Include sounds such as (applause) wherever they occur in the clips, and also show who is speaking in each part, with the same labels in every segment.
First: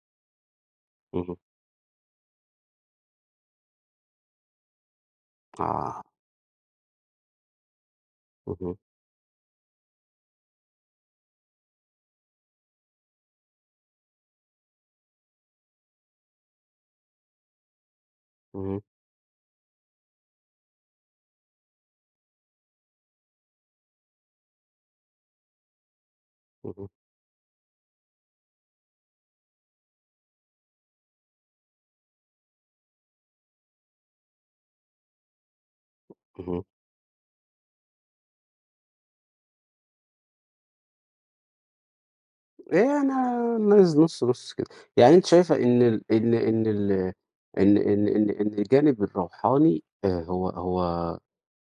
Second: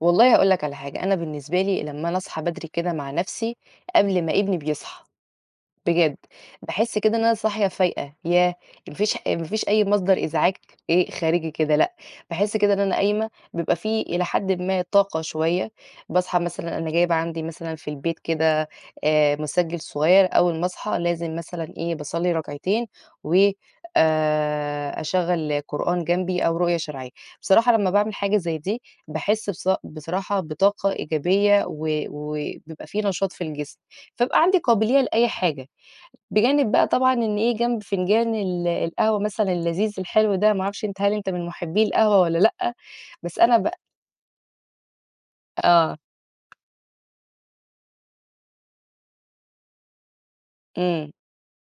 Speaker 1: والله هاقول لك على حاجة، أنا
Speaker 2: اهم.
Speaker 1: بالنسبة لي لمّا أنا أصحى بدري كده مع نَفْسي قبل ما ابني بيصحى
Speaker 2: آه.
Speaker 1: بجد، باحس كده إن أنا صاحية فايقة ياه!
Speaker 2: أها.
Speaker 1: ما فيش ما فيش أي مصدر إزعاج إيه خارجي كده لأ، باحس كده إن أنا قايمة بيبقى في إلى حد ما طاقة شوية باصحى مثلًا أنا جايبة عندي مثلًا في البيت كده
Speaker 2: اهم.
Speaker 1: آآ، مُسجّل صغيّر أوّل ما أصحى لازم مثلًا إيه باصلّي ركعتين و آآ، أشغّل قرآن جنبي أو رقية
Speaker 2: اهم.
Speaker 1: شرعية، بصراحة لمّا باعمِل حاجة زي دي باحس بصا بصراحة بطاقة إيجابية، و وبيبقى في نشاط في الجسم، فابقى عندي قابلية لأي حاجة،
Speaker 2: اهم.
Speaker 1: بجانب بقى طبعًا إن إيه جنب فنجان ال القهوة مثلًا اللذيذ الحلو ده، ما أعرفش أنت هل أنت من مُحبّي القهوة والّا لأ؟
Speaker 2: يا أنا
Speaker 1: بس أنا ب
Speaker 2: (unintelligible) نُص نُص كده، يعني أنتِ شايفة إن
Speaker 1: آه.
Speaker 2: ال إن إن ال إن إن إن إن الجانِب الروحاني آآ، هو
Speaker 1: إمم.
Speaker 2: هو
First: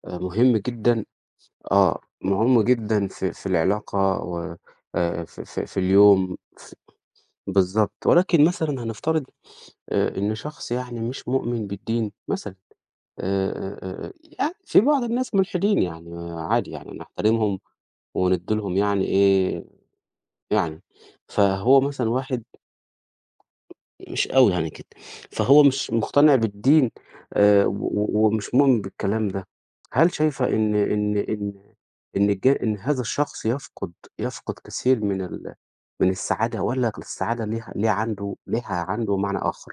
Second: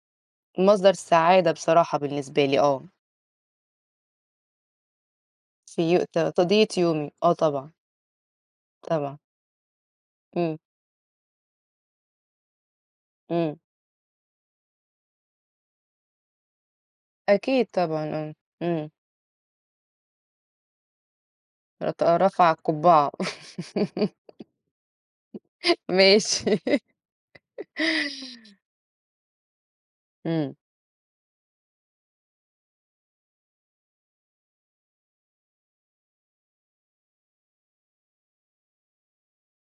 Speaker 2: مُهم
Speaker 1: مصدر
Speaker 2: جدًا
Speaker 1: سعادة بصراحة
Speaker 2: آه،
Speaker 1: بالنسبة لي،
Speaker 2: مُهم
Speaker 1: آه.
Speaker 2: جدًا في في العلاقة و آآ، في في في
Speaker 1: في يو ت
Speaker 2: اليوم
Speaker 1: تقضية
Speaker 2: ف
Speaker 1: يومي آه طبعًا.
Speaker 2: بالضبط ولكن مثلًا
Speaker 1: طبعًا.
Speaker 2: هنفترض آآ، إن
Speaker 1: إمم.
Speaker 2: شخص يعني مش مؤمن بالدين مثلًا آآ
Speaker 1: إمم.
Speaker 2: آآ آآ يعني في بعض الناس ملحدين يعني عادي يعني، نحترمهم
Speaker 1: أكيد طبعًا، آه،
Speaker 2: وندّي لهم
Speaker 1: إمم.
Speaker 2: يعني إيه يعني، فهو
Speaker 1: رت
Speaker 2: مثلًا واحد
Speaker 1: رَفَع القبعة
Speaker 2: مش أوي يعني كده، فهو
Speaker 1: (laughs)
Speaker 2: مش مقتنع
Speaker 1: ماشي.
Speaker 2: بالدين آآ،
Speaker 1: (laughs)
Speaker 2: و و ومش مؤمن بالكلام ده، هل شايفة
Speaker 1: إمم.
Speaker 2: إن إن إن إن الج إن هذا الشخص يفقد يفقد كثير من ال من السعادة والّا ك السعادة ليها ليه عنْده ليها عنْده معنى آخر؟